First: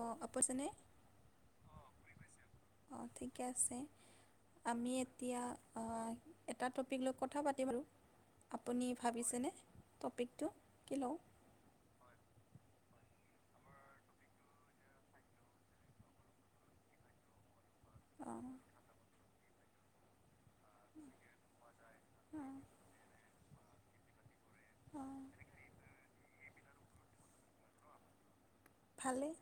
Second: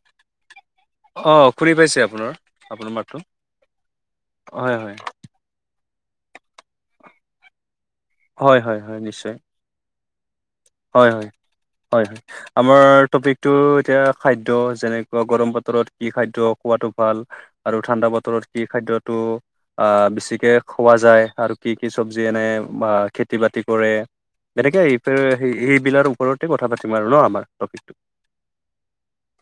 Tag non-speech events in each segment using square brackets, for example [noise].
অ আপচনে অ', শুনি পাইছে আপোনাৰ, আপোনাৰ অ মাতটো ঠিকে আছে। হয়, আমি হয়, এতিয়া- এটা টপিক লৈ কথা পাতি বাৰু হয়, হয়, আপুনি হয়, নিশ্চয়। ভাবিছেনে টপিক- হয় হয় হয় হয় আমাৰ- টপিকতটো এতিয়া খাদ্য যেনেকুৱা গৰম বতৰত কি খাদ্য খোৱাতটো ভাল। আৰু ঠাণ্ডা বতৰত অঁ কি খাদ্যতটো আহ বেছিকে খোৱা যায়। আৰু কি কি চব্জি আনে বা খেতি বাতি কৰে তেনেকে এইফ অঁ এই বিলাৰ ওপৰতে কথা পাতিম আৰু ন আমাৰ টপিকটো ভালেই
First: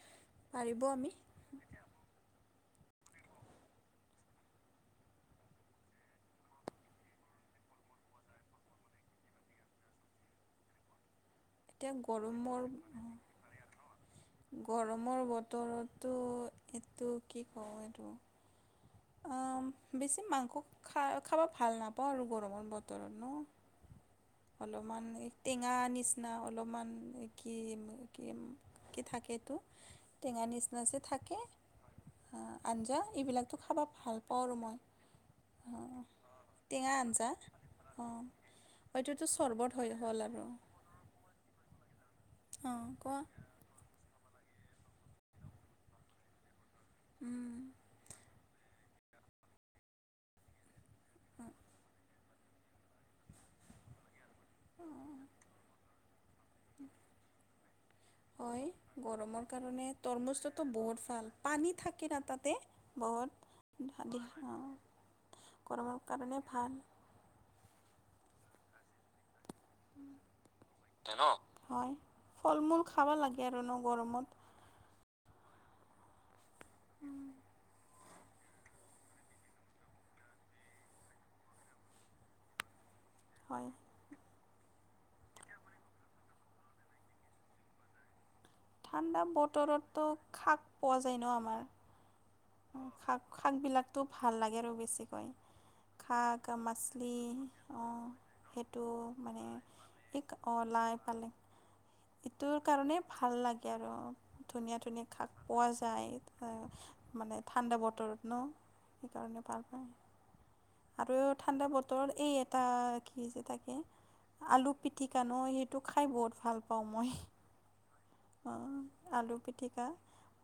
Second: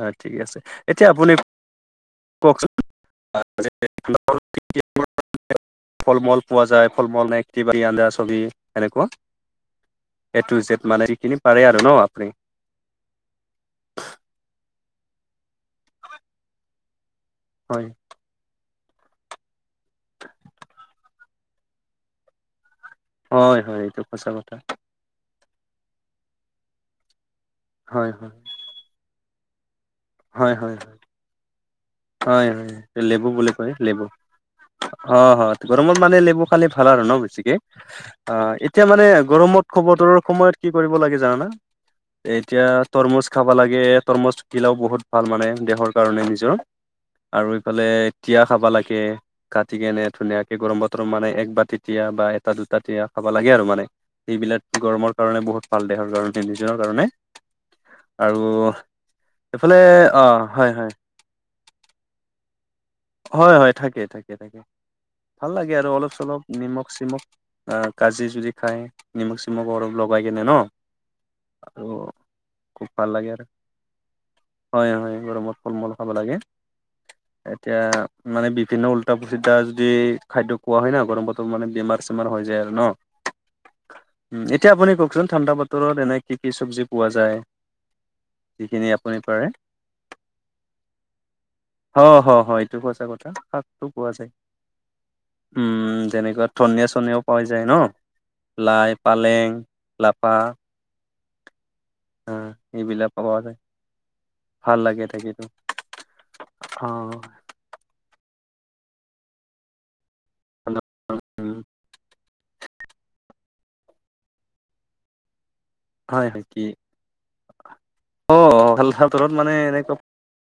হয় ঠিক আছে পাৰিব এতিয়া আমি আপুনি। কওক চোন [unintelligible] [inaudible] ফল মূল পোৱা যায় ফল মূল নে বা কি ছবি সেনেকুৱা এ টু জেড মানে এইখিনি- এতিয়া গৰমৰ গৰমৰ বতৰতো এইটো কি ক'ব হয় এইটো বেছি মাংস খ খাব ভাল নাপাওঁ আৰু গৰমৰ বতৰ হয় হয় এইটো সঁচা কথা এই টেঙা নিচিনা অলপমান কি হয় কি হয় কি থাকে। এইটো টেঙা হয় হয় নিচিনাচ হয় থাকে। হয় হয় আঞ্জা লেবু বুলি এইবিলাকতো কয় খাব লেবু ভাল পাওঁ আৰু মই। অ হয় গৰমত মানে লেবু খালি ভাল টেঙা আৰু ন আঞ্জা বেছিকে অঁ অ এইটোতো চৰ্বত হৈ উত্তৰৰ হ'ল আৰু সময়ত কি কৰিব লাগে জানা না এতিয়া অঁ কোৱা তৰমুজ খাব লাগে তৰমুজ গিলাও বহুত ভাল মানে দেহৰ কাৰণে নিজৰ- আৰু উম, ইফালে তিয়া খাবা লাগে। কে কাটি কেনে ধুনীয়াকে গৰম বতৰম মানে এক বা তিয়া বা এটা দুটা তিয়া খাব লাগে আৰু মানে সেইবিলাক গৰমৰ কাৰণে বহুত ভাল দেহৰ কাৰণ নিজনৰ কাৰণে। আৰু হয় গৰমৰ এইফালে কাৰণে অ তৰমুজটো হয় হয় বহুত ভাল। পানী থাকে ন তাতে বহুত হয় হয় থাকে থাকে থাকে। অঁ, ভাল লাগে আৰু গৰমৰ অলপ কাৰণে চলপ ভাল নিমখ চিমখ আহ কাজি যদি খায় নিমখ চ মৰম লগাই কেনে ন। আৰু হয় ফল মূল খাব লাগে আৰু ন গৰমত হয় হয় গৰমত ফল মূল খাব লাগে। উম। এতিয়া মানে বিভিন্ন ওল্টা পু পচি যদি খাদ্য খোৱা হয় না গৰম পাতত মানে বেমাৰ চেমাৰ হৈ যায়। ন হয়। এতিয়া আপুনি কওকচোন ঠাণ্ডা বতৰত এনে কি কি চবজি পোৱা যায়। যিখিনি আপুনি ঠাণ্ডা পাৰে বতৰতো শাক পোৱা যায় ন হ হ হয় এইটো আমাৰ। সঁচা কথা শাক শাক শাকটো বিলাকতো পোৱা যায় ভাল লাগে আৰু বেছিকৈ উম শাক তেনেকুৱা ধনিয়া মাছলি চনিয়ও পাই যায় ন অঁ সেইটো লাই মানে এক অ লাইন অ এইবিলাক ভাল পাৱা যায়। লাগে আৰু ধুনীয়া ভাল লাগে ধুনীয়া শাক থাকিতো। পোৱা যায় অ'। মানে ঠাণ্ডা বতৰত ন সেইকাৰণে পাৰ পায় আৰু উম, ঠাণ্ডা বতৰত এই এটা কি হৈছে তাকে আলু পিটিকা নো সেই টো খাই হয় বহুত হয় ভাল কি পাওঁ মই। অ অঁ ভাল আলু তৰত মানে পিটিকা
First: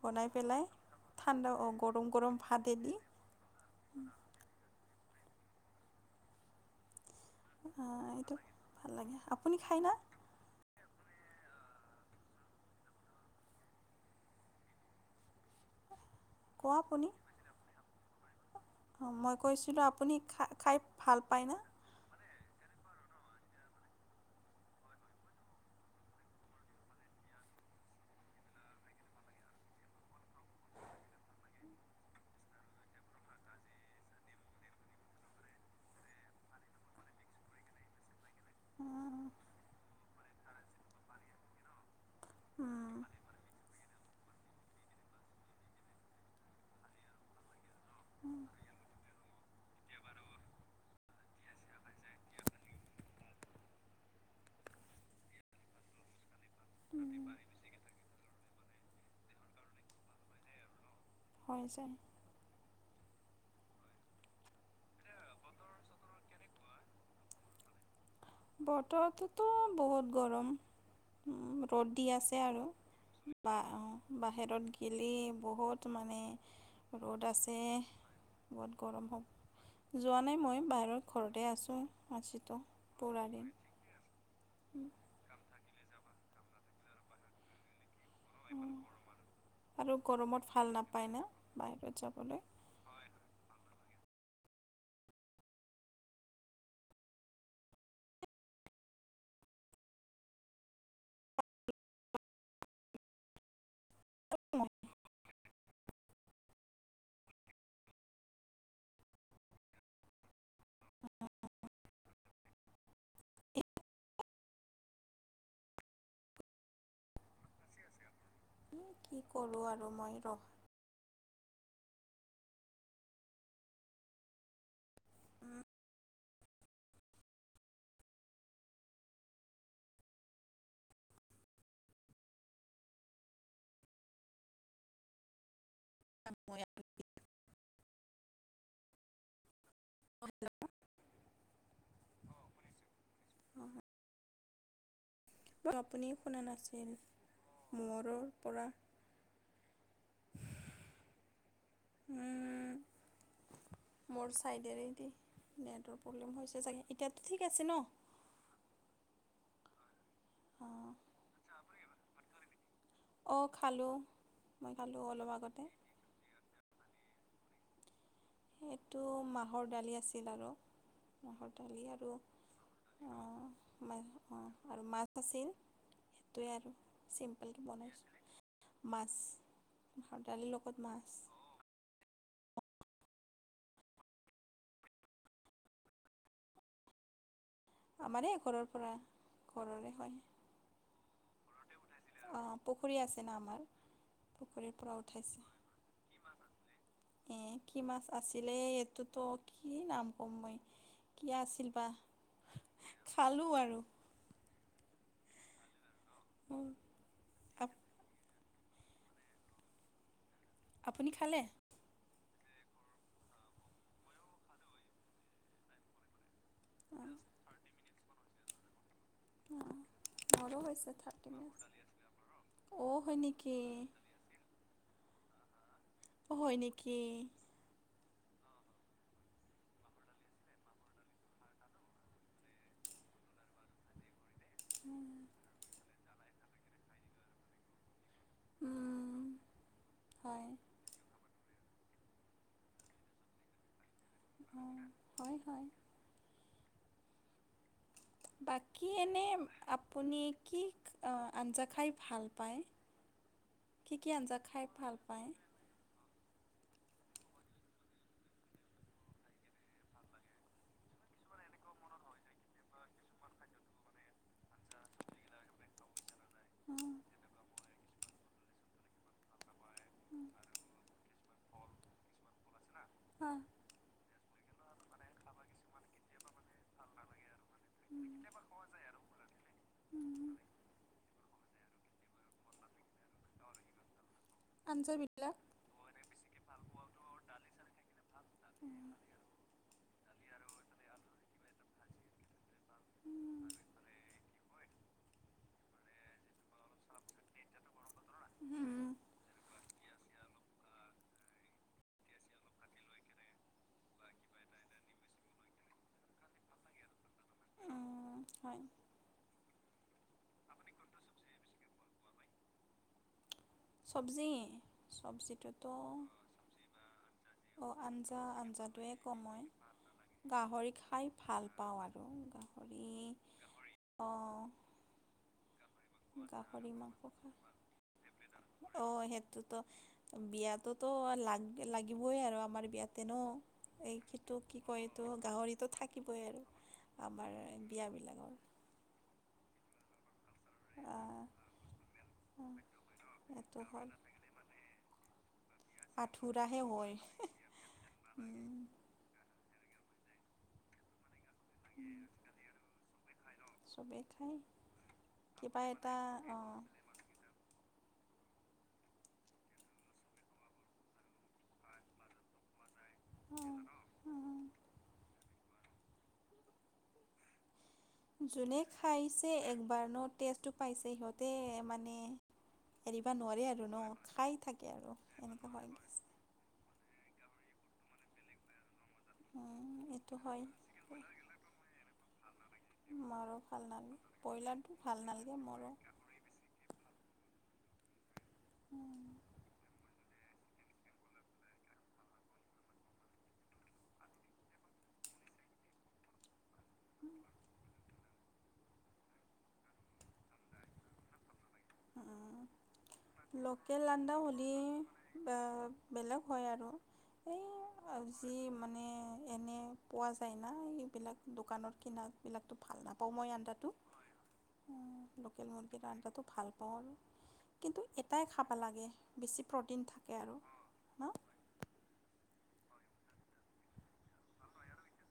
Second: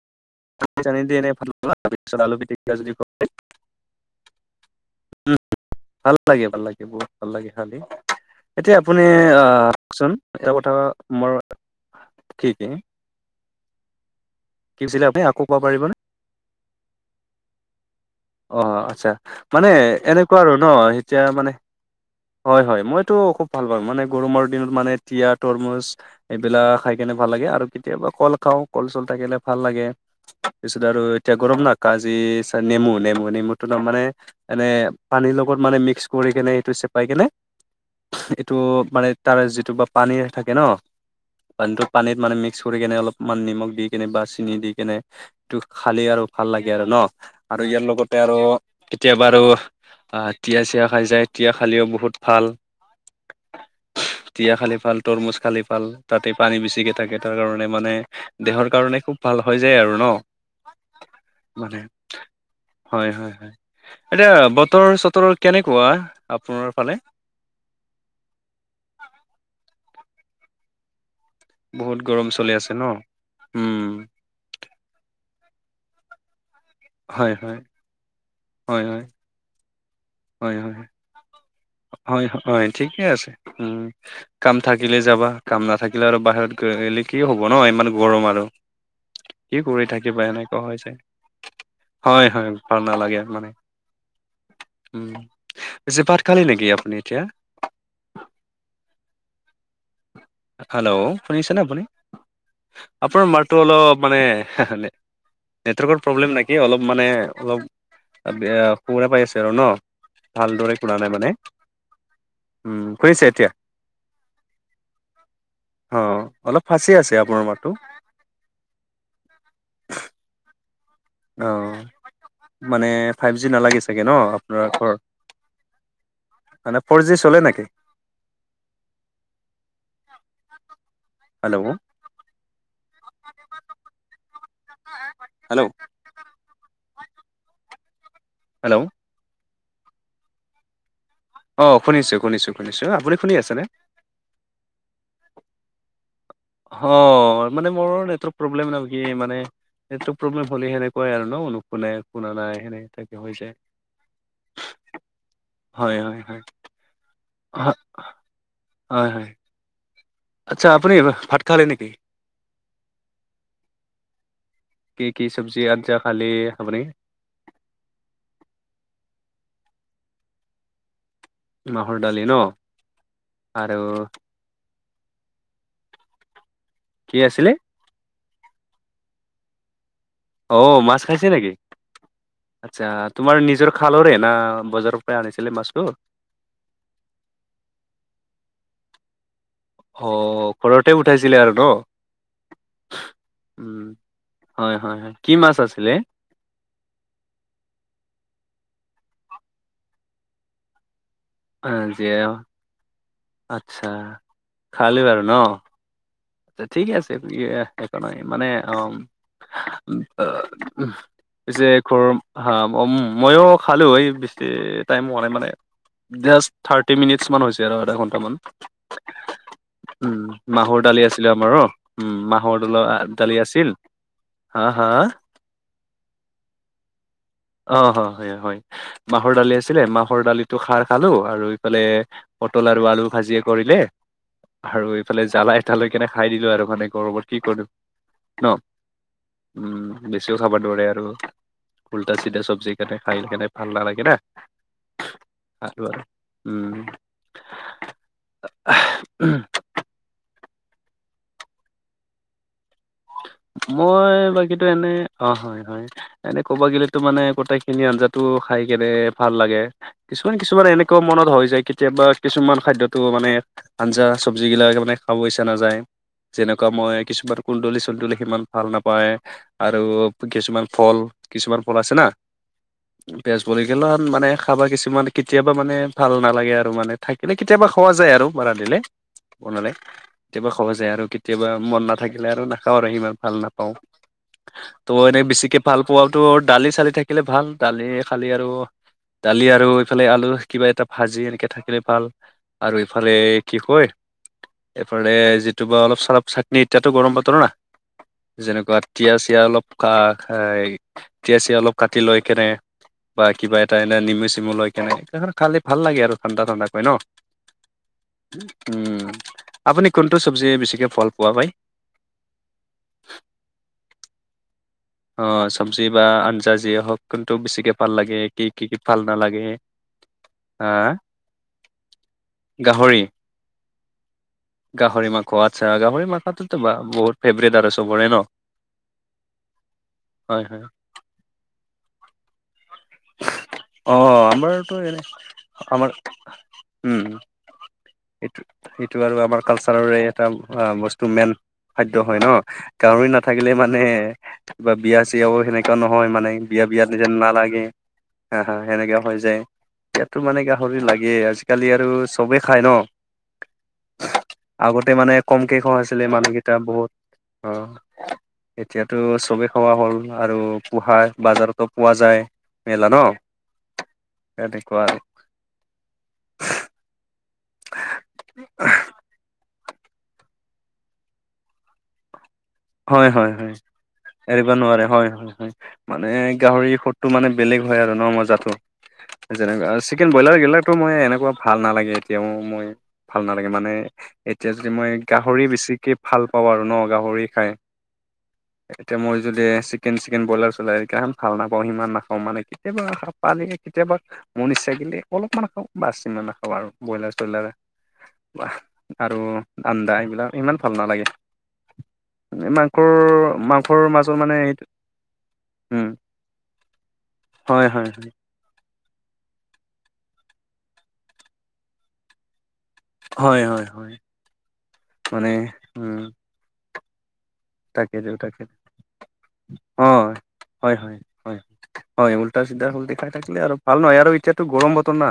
বনাই পেলাই ন দ এনে ঠাণ্ডা অঁ তাৰপিছ আলু পিটিকা যদি খ উম উ ভাল লাগে ভাল লাগে বহুত ভাল লাগে খালি আহ এইটো এতিয়া ভাল আপুনি লাগে আপুনি খায়না আহকচোন ক মোৰ কি কি? কি কছিলে আপুনি আকৌ কব পাৰিবনে? কোৱা আপুনি। অ আচ্ছা অঁ মই মানে কৈছিলোঁ আপুনি এনেকুৱা খা আৰু ন খাই ভাল এতিয়া পায়নে মানে হয় হয় মইতো খুব ভাল পাওঁ মানে গৰমৰ দিনত মানে তিয় তৰমুজ এইবিলাক খাই কেনে ভাল। লাগে আৰু কেতিয়াবা কল খাওঁ কল চল থাকিলে ভাল লাগে তিছত আৰু এতিয়া গৰম না কাজি নেমু নেমু নেমু মানে এ পানীৰ লগত মানে মিক্স কৰি সেইটো চেপ পাই কেনে এইটো মানে উম, তাৰ যিটো বা পানীৰ থাকে ন পানীটো পানীত মানে মিক্স কৰি কেনে অলপমান নিমখ দি কেনে বা চিনি দি কেনে এইটো খালেই আৰু ভাল লাগে আৰু ন। আৰু ইয়াৰ লগতে আৰু কেতিয়াবা আৰু তিয় চিয় খাই যায় তিয় খালেও বহুত ভাল। [inaudible] তিয়া খালি ভাল তৰমুজ খালি ফাল তাতে পানী বেছিকে থাকে উম, তাৰ কাৰণে মানে দেহৰ কাৰণে খুব ভাল হৈ যায় আৰু ন [inaudible] হৈ মানে যায়। হয় হয় হয় এতিয়া বতৰ চতৰ কেনেকুৱা? আপোনাৰ ফালে? বতৰতো বহুত গৰম। ৰ'দ বহুত দি গৰম আছে চলি আৰু ন? উম, বাহিৰত গেলি বহুত মানে ৰ'দ হয় আছে হয়। বহুত হয় হয়, গৰম হ যোৱা নাই হয় মই হয়, বাহিৰৰ ঘৰতে আছোঁ হয় আছিতো হয়, ঠিকে আছে উম কাম থাকিলে যাবা কাম নাথাকিলে আৰু বাহিৰত গ গলে কি হ'ব ন ইমান গৰম আৰু কি কৰি আৰু থাকিবা গৰমত এনেকুৱা ভাল হৈছে নাপায় না বাহিৰত হয় যাবলৈ হয় ভাল নালাগে মানে [inaudible] উ যি পাত খালি নেকি আপুনি এতিয়া হেল্ল' শুনিছে নে আপুনি আপোনাৰ মাতটো অলপ মানে নেটৱৰ্কৰ প্ৰব্লেম নেকি অলপ মানে অলপ সুবুৰা পাই আছে আৰু ন ভালদৰে শুনা নাই মানে উম খুজিছে এতিয়া অ অলপ ফাঁচি আছে আপোনাৰ মতটো কি কৰো আৰু মই ৰ অ মানে ফাইভ জি নালাগে চাগে ন আপোনাৰ ঘৰত। উম, মানে ফৰ জি চলে নেকি? [inaudible] হেল্ল' হেল্ল' [unintelligible] হেল্ল' ক'ত যাবা? অ শুনিছো শুনিছো শুনিছো। আপুনি শুনি আছেনে? আপুনি শুনা হ নাছিল মানে মোৰ মোৰৰ নেটৱৰ্ক পৰা প্ৰব্লেম ন কি মানে। নেটৱৰ্ক প্ৰব্লেম হ'লে সেনেকুৱাই আৰু নুশুনে শুনা নাই উম সেনেকা হৈ যায়। মোৰ ছাইডেৰে দি হয় নেটৰ হয় প্ৰব্লেম হয় হৈছে চাগে এতিয়াতো ঠিক আছে ন। হয় হয় আচ্ছা অঁ আপুনি ভাত খালে নেকি অ' খালো কি কি চব্জি আঞ্জা খালে আপুনি সেইটো মাহৰ দালি আছিল আৰু মাহৰ দালি আৰু আৰু মাছ আছিল সেইটোৱে আৰু কি আছিলে চিম্পিল বনাইছোঁ মাছ মাহৰ দালিৰ অ লগত মাছ খাইছে নেকি আচ্ছা তোমাৰ নিজৰ খালৰে না বজাৰৰ পৰা আনিছিলে মাছটো আমাৰে ঘৰৰ পৰা ঘৰৰে অ ঘৰতে উঠাইছিলে আৰু ন অ পুখুৰী আছে না আমাৰ উম পুখুৰীৰ হয় পৰা হয় হয় কি মাছ আছিলে উঠাইছে এ কি মাছ আছিলে এইটোতো কি নাম কম মই কি আছিল বা জিয় খালোঁ আচ্ছা আৰু খালি আৰু ন ঠিকে আছে আপ একো নাই মানে অ আপুনি খালে? পিছে ঘৰৰ হা উ মইও খালো এই বেছি টাইম মাই মানে জাস্ত থাৰ্টি মিনিটছ মান হৈছে আৰু আধা ঘন্টামান উম মোৰো মাহৰ হৈছে দালি আছে থাৰ্টি আমাৰো মিনিটছ। উম মাহৰৰ অ' হয় দালি নেকি? আছিল হা হা হয় নেকি অ হ হয় হয় মাহৰ দালি আছিলে মাহৰ দালিটো খাৰ খালো আৰু ইফালে পটল আৰু আলু ভা ভাজিয়া কৰিলে আৰু এইফালে জ্বালা এটা লৈ কেনে খাই দিলো আৰু মানে গৰমত কি কৰিম ন উম, উম বেছিও হয়। খাব নোৱাৰে আৰু উল্টা চিধা চব্জি কেনে খাই কেনে ভাল নালাগে না হয় হয়। খালো আৰু উম বাকী এনে আপুনি। কি আঞ্জা খাই ভাল পায়। কি কি মই আঞ্জা বাকীতো খাই এনে ভাল পায়? অ হয় হয়। এনে ক'বা গিললেতো মানে গোটেই খিনি আঞ্জাতটো খাই কেনে ভাল লাগে কিছুমান কিছুমান এনেকুৱা মনত। হৈ যায় কেতিয়াবা কিছুমান খাদ্যটো মানে আঞ্জা চব্জি গিলাকে মানে খাব ইচ্ছা নাযায় যেনেকুৱা মই কিছুমান কুন্দলি চন্দুলি সিমান ভাল নাপায় আৰু কিছুমান ফল কিছুমান ফল আছে না পেজ পৰি গেল মানে খাবা কিছুমান কেতিয়াবা মানে ভাল নালাগে আৰু মানে থ কিন্ত কেতিয়াবা খোৱা যায় আৰু বাৰা দিলে বনালে কেতিয়াবা খোৱা যায় আৰু কেতিয়াবা মন নাথাকিলে আৰু নাখাওঁ আৰুি ইমান ভাল নাপাওঁ ত' এনেক আঞ্জাবিলাক বেছিকে ভাল পোৱটো দালি চালি থাকিলে ভাল দালি খালি আৰু দালি আৰু ইফালে আলু কিবা এটা ভাজি এনেকে থাকিলে ভাল আৰু ইফালে কি কয় এইফালে যিটো বা অলপ চালপ চাটনি এতিয়াতো গৰম বতৰ না যেনেকুৱা তিয়া চিয়া অলপ কাহ তিয়াচি অলপ কাটি লৈ কেনে বা কিবা এটা এনে নিমু চেমু লৈ কেনে খালে ভাল লাগে আৰু ঠাণ্ডা ঠাণ্ডাকৈ ন হয়। উম আপুনি কোন টো চব্জিয় বেছিকে ফল পোৱা পাই চব্জি অ চব্জিটোতো চব্জি বা আঞ্জা যিয়ে হওক কোনটো বেছিকে অঁ ভাল লাগে আঞ্জা কি কি কি আঞ্জাটোৱে ভাল কম নালাগে হয় হা গাহৰি খাই ভাল পাওঁ আৰু গাহৰি অ গাহৰি মাংস আচ্ছা গাহৰি মাখটোতো বহুত ফেভৰেট আৰু চবৰে ন অ সেইটোতো হয় হয় বিয়াতোতো লাগ লাগিবই আৰু আমাৰ বিয়াত ততেনো অ এই সিটোক কি আমাৰতো কয় এনে এইটো গাহৰিতো আমাৰ থাকিবই আৰু উম আমাৰ বিয়াবিলাকৰ এইটো এইটো আৰু আমাৰ কালচাৰৰে এটা বস্তু আহ মেইন। খাদ্য হয় ন গাহৰি নাথাকিলে এইটো মানে হ'ল কিবা বিয়া চিয়াও সেনেকুৱা নহয় মানে আঠুৰাহে বিয়া। বিয়াত হয় নি যেন নালাগে হা হা সেনেকা হৈ যায় বিয়াতো মানে গাহৰি লাগে আজি। আজিকালি আৰু চবেই খায় ন। চবেই খায় আগতে মানে কম কেই কিবা খুৱা এটা হৈছিলে মানুহকেইটা অঁ বহুত অ। এতিয়াতো চবেই খোৱা হ'ল আৰু পোহা বজাৰতো পোৱা যায়। মেলা ন অঁ অঁ সেনেকুৱা আৰু যোনে খাইছে একবাৰ ন টেষ্টটো পাইছে সিহঁতে মানে। এৰিব হয় হয় নোৱাৰে হয় আৰু ন খাই এৰিব থাকে নোৱাৰে আৰু হয় এনেকুৱা হয় মানে গাহৰি। ফ'টো মানে বেলেগ হয় আৰু ন মজাটো। যেনেক চিকেন এইটো ব্ৰইলাৰ গিলাকো হয় মই এনেকুৱা ভাল নালাগে এতিয়াও মই ভাল মোৰো নালাগে মানে এতিয়া যদি ব্ৰইলাৰটো মই ভাল নালাগে গাহৰি মোৰো বেছিকে ভাল পাওঁ আৰু ন গাহৰি খাই। [unintelligible] এতিয়া মই যদি চিকেন চিকেন ব্ৰইলাৰ চলাই তেতিয়া ভাল নাপাওঁ সিমান নাখাওঁ মানে কেতিয়াবা পালে কেতিয়াবা মোৰ ইচ্ছা গিলে অলপমান খাওঁ বাছ হিমান নাখাওঁ আৰু ব্ৰইলাৰ চইলাৰ। আৰু আদা এইবিলাক ইমান ভাল নালাগে মাংস। লোকেল আন্ডা হ'লে উম, বেলেগ হয় আৰু হয়, হয়। এইজি মানে এনে পোৱা যায় না এইবিলাক দোকানৰ কিনা বিলাক ভাল নাপাওঁ মই হয় হয় আন্দাটো হয় মানে লোকেল মুৰ্গীৰৰ উম আন্দাটো ভাল পাওঁ আৰু কিন্তু তাকেতো এটাই খাব তাকেতো লাগে বেছি প্ৰটিন অ থাকে আৰু হয় হয় ন হয়। [unintelligible] খাই থাকিলে আৰু ভাল নহয় আৰু এতিয়াতো গৰম বতৰ না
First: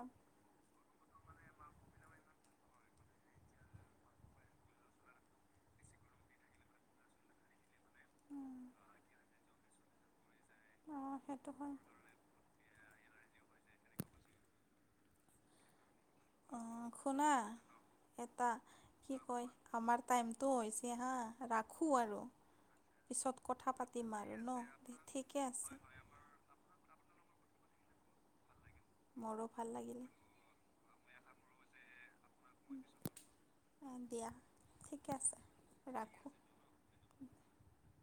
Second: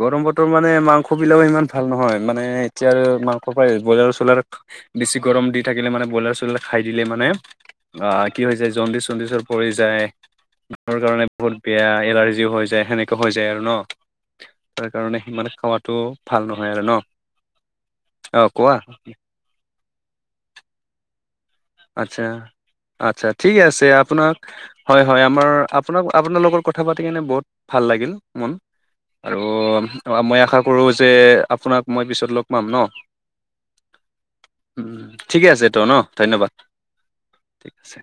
গৰম বতৰ মানে মাংস। সবিলাক ইমান ভাল নহয় মানে এতিয়া আৰু মাংস ব্ৰইলাৰ চলাৰ বেছি গৰম দি থাকিলে মানে ব্ৰইলাৰ। খাই দিলে মানে আহ কি হৈ যায় জণ্ডিছ চডিছৰ পৰি যায়। ৰ অঁ কাৰণে সেইটো বহুত হয় বেয়া এলাৰ্জিও হৈ যায় সেনে হৈ যায় আৰু ন তাৰ কাৰণে সিমানে খাৱাত তো ভাল নহয় আৰু অঁ শুনা ন। অ এটা কোৱা? কি কয় আমাৰ টাইমটো হৈছে হাঁ ৰাখোঁ আৰু আচ্ছা আচ্ছা পিছত ঠিকে কথা আছে পাতিম আপোনাক আৰু ন হয় হয় ঠিকে আমাৰ আছে আপোনাক আপোনাৰ লগত কথা পাতি কেনে বহুত। [unintelligible] ভাল লাগিল মন আৰু মোৰো ভাল লাগিলে মই আশা কৰো যে আপোনাক মই পিছত লগ পাম ন দিয়া উ ঠিকে আছে তো ন ৰাখোঁ ধন্যবাদ। ঠিক আছে।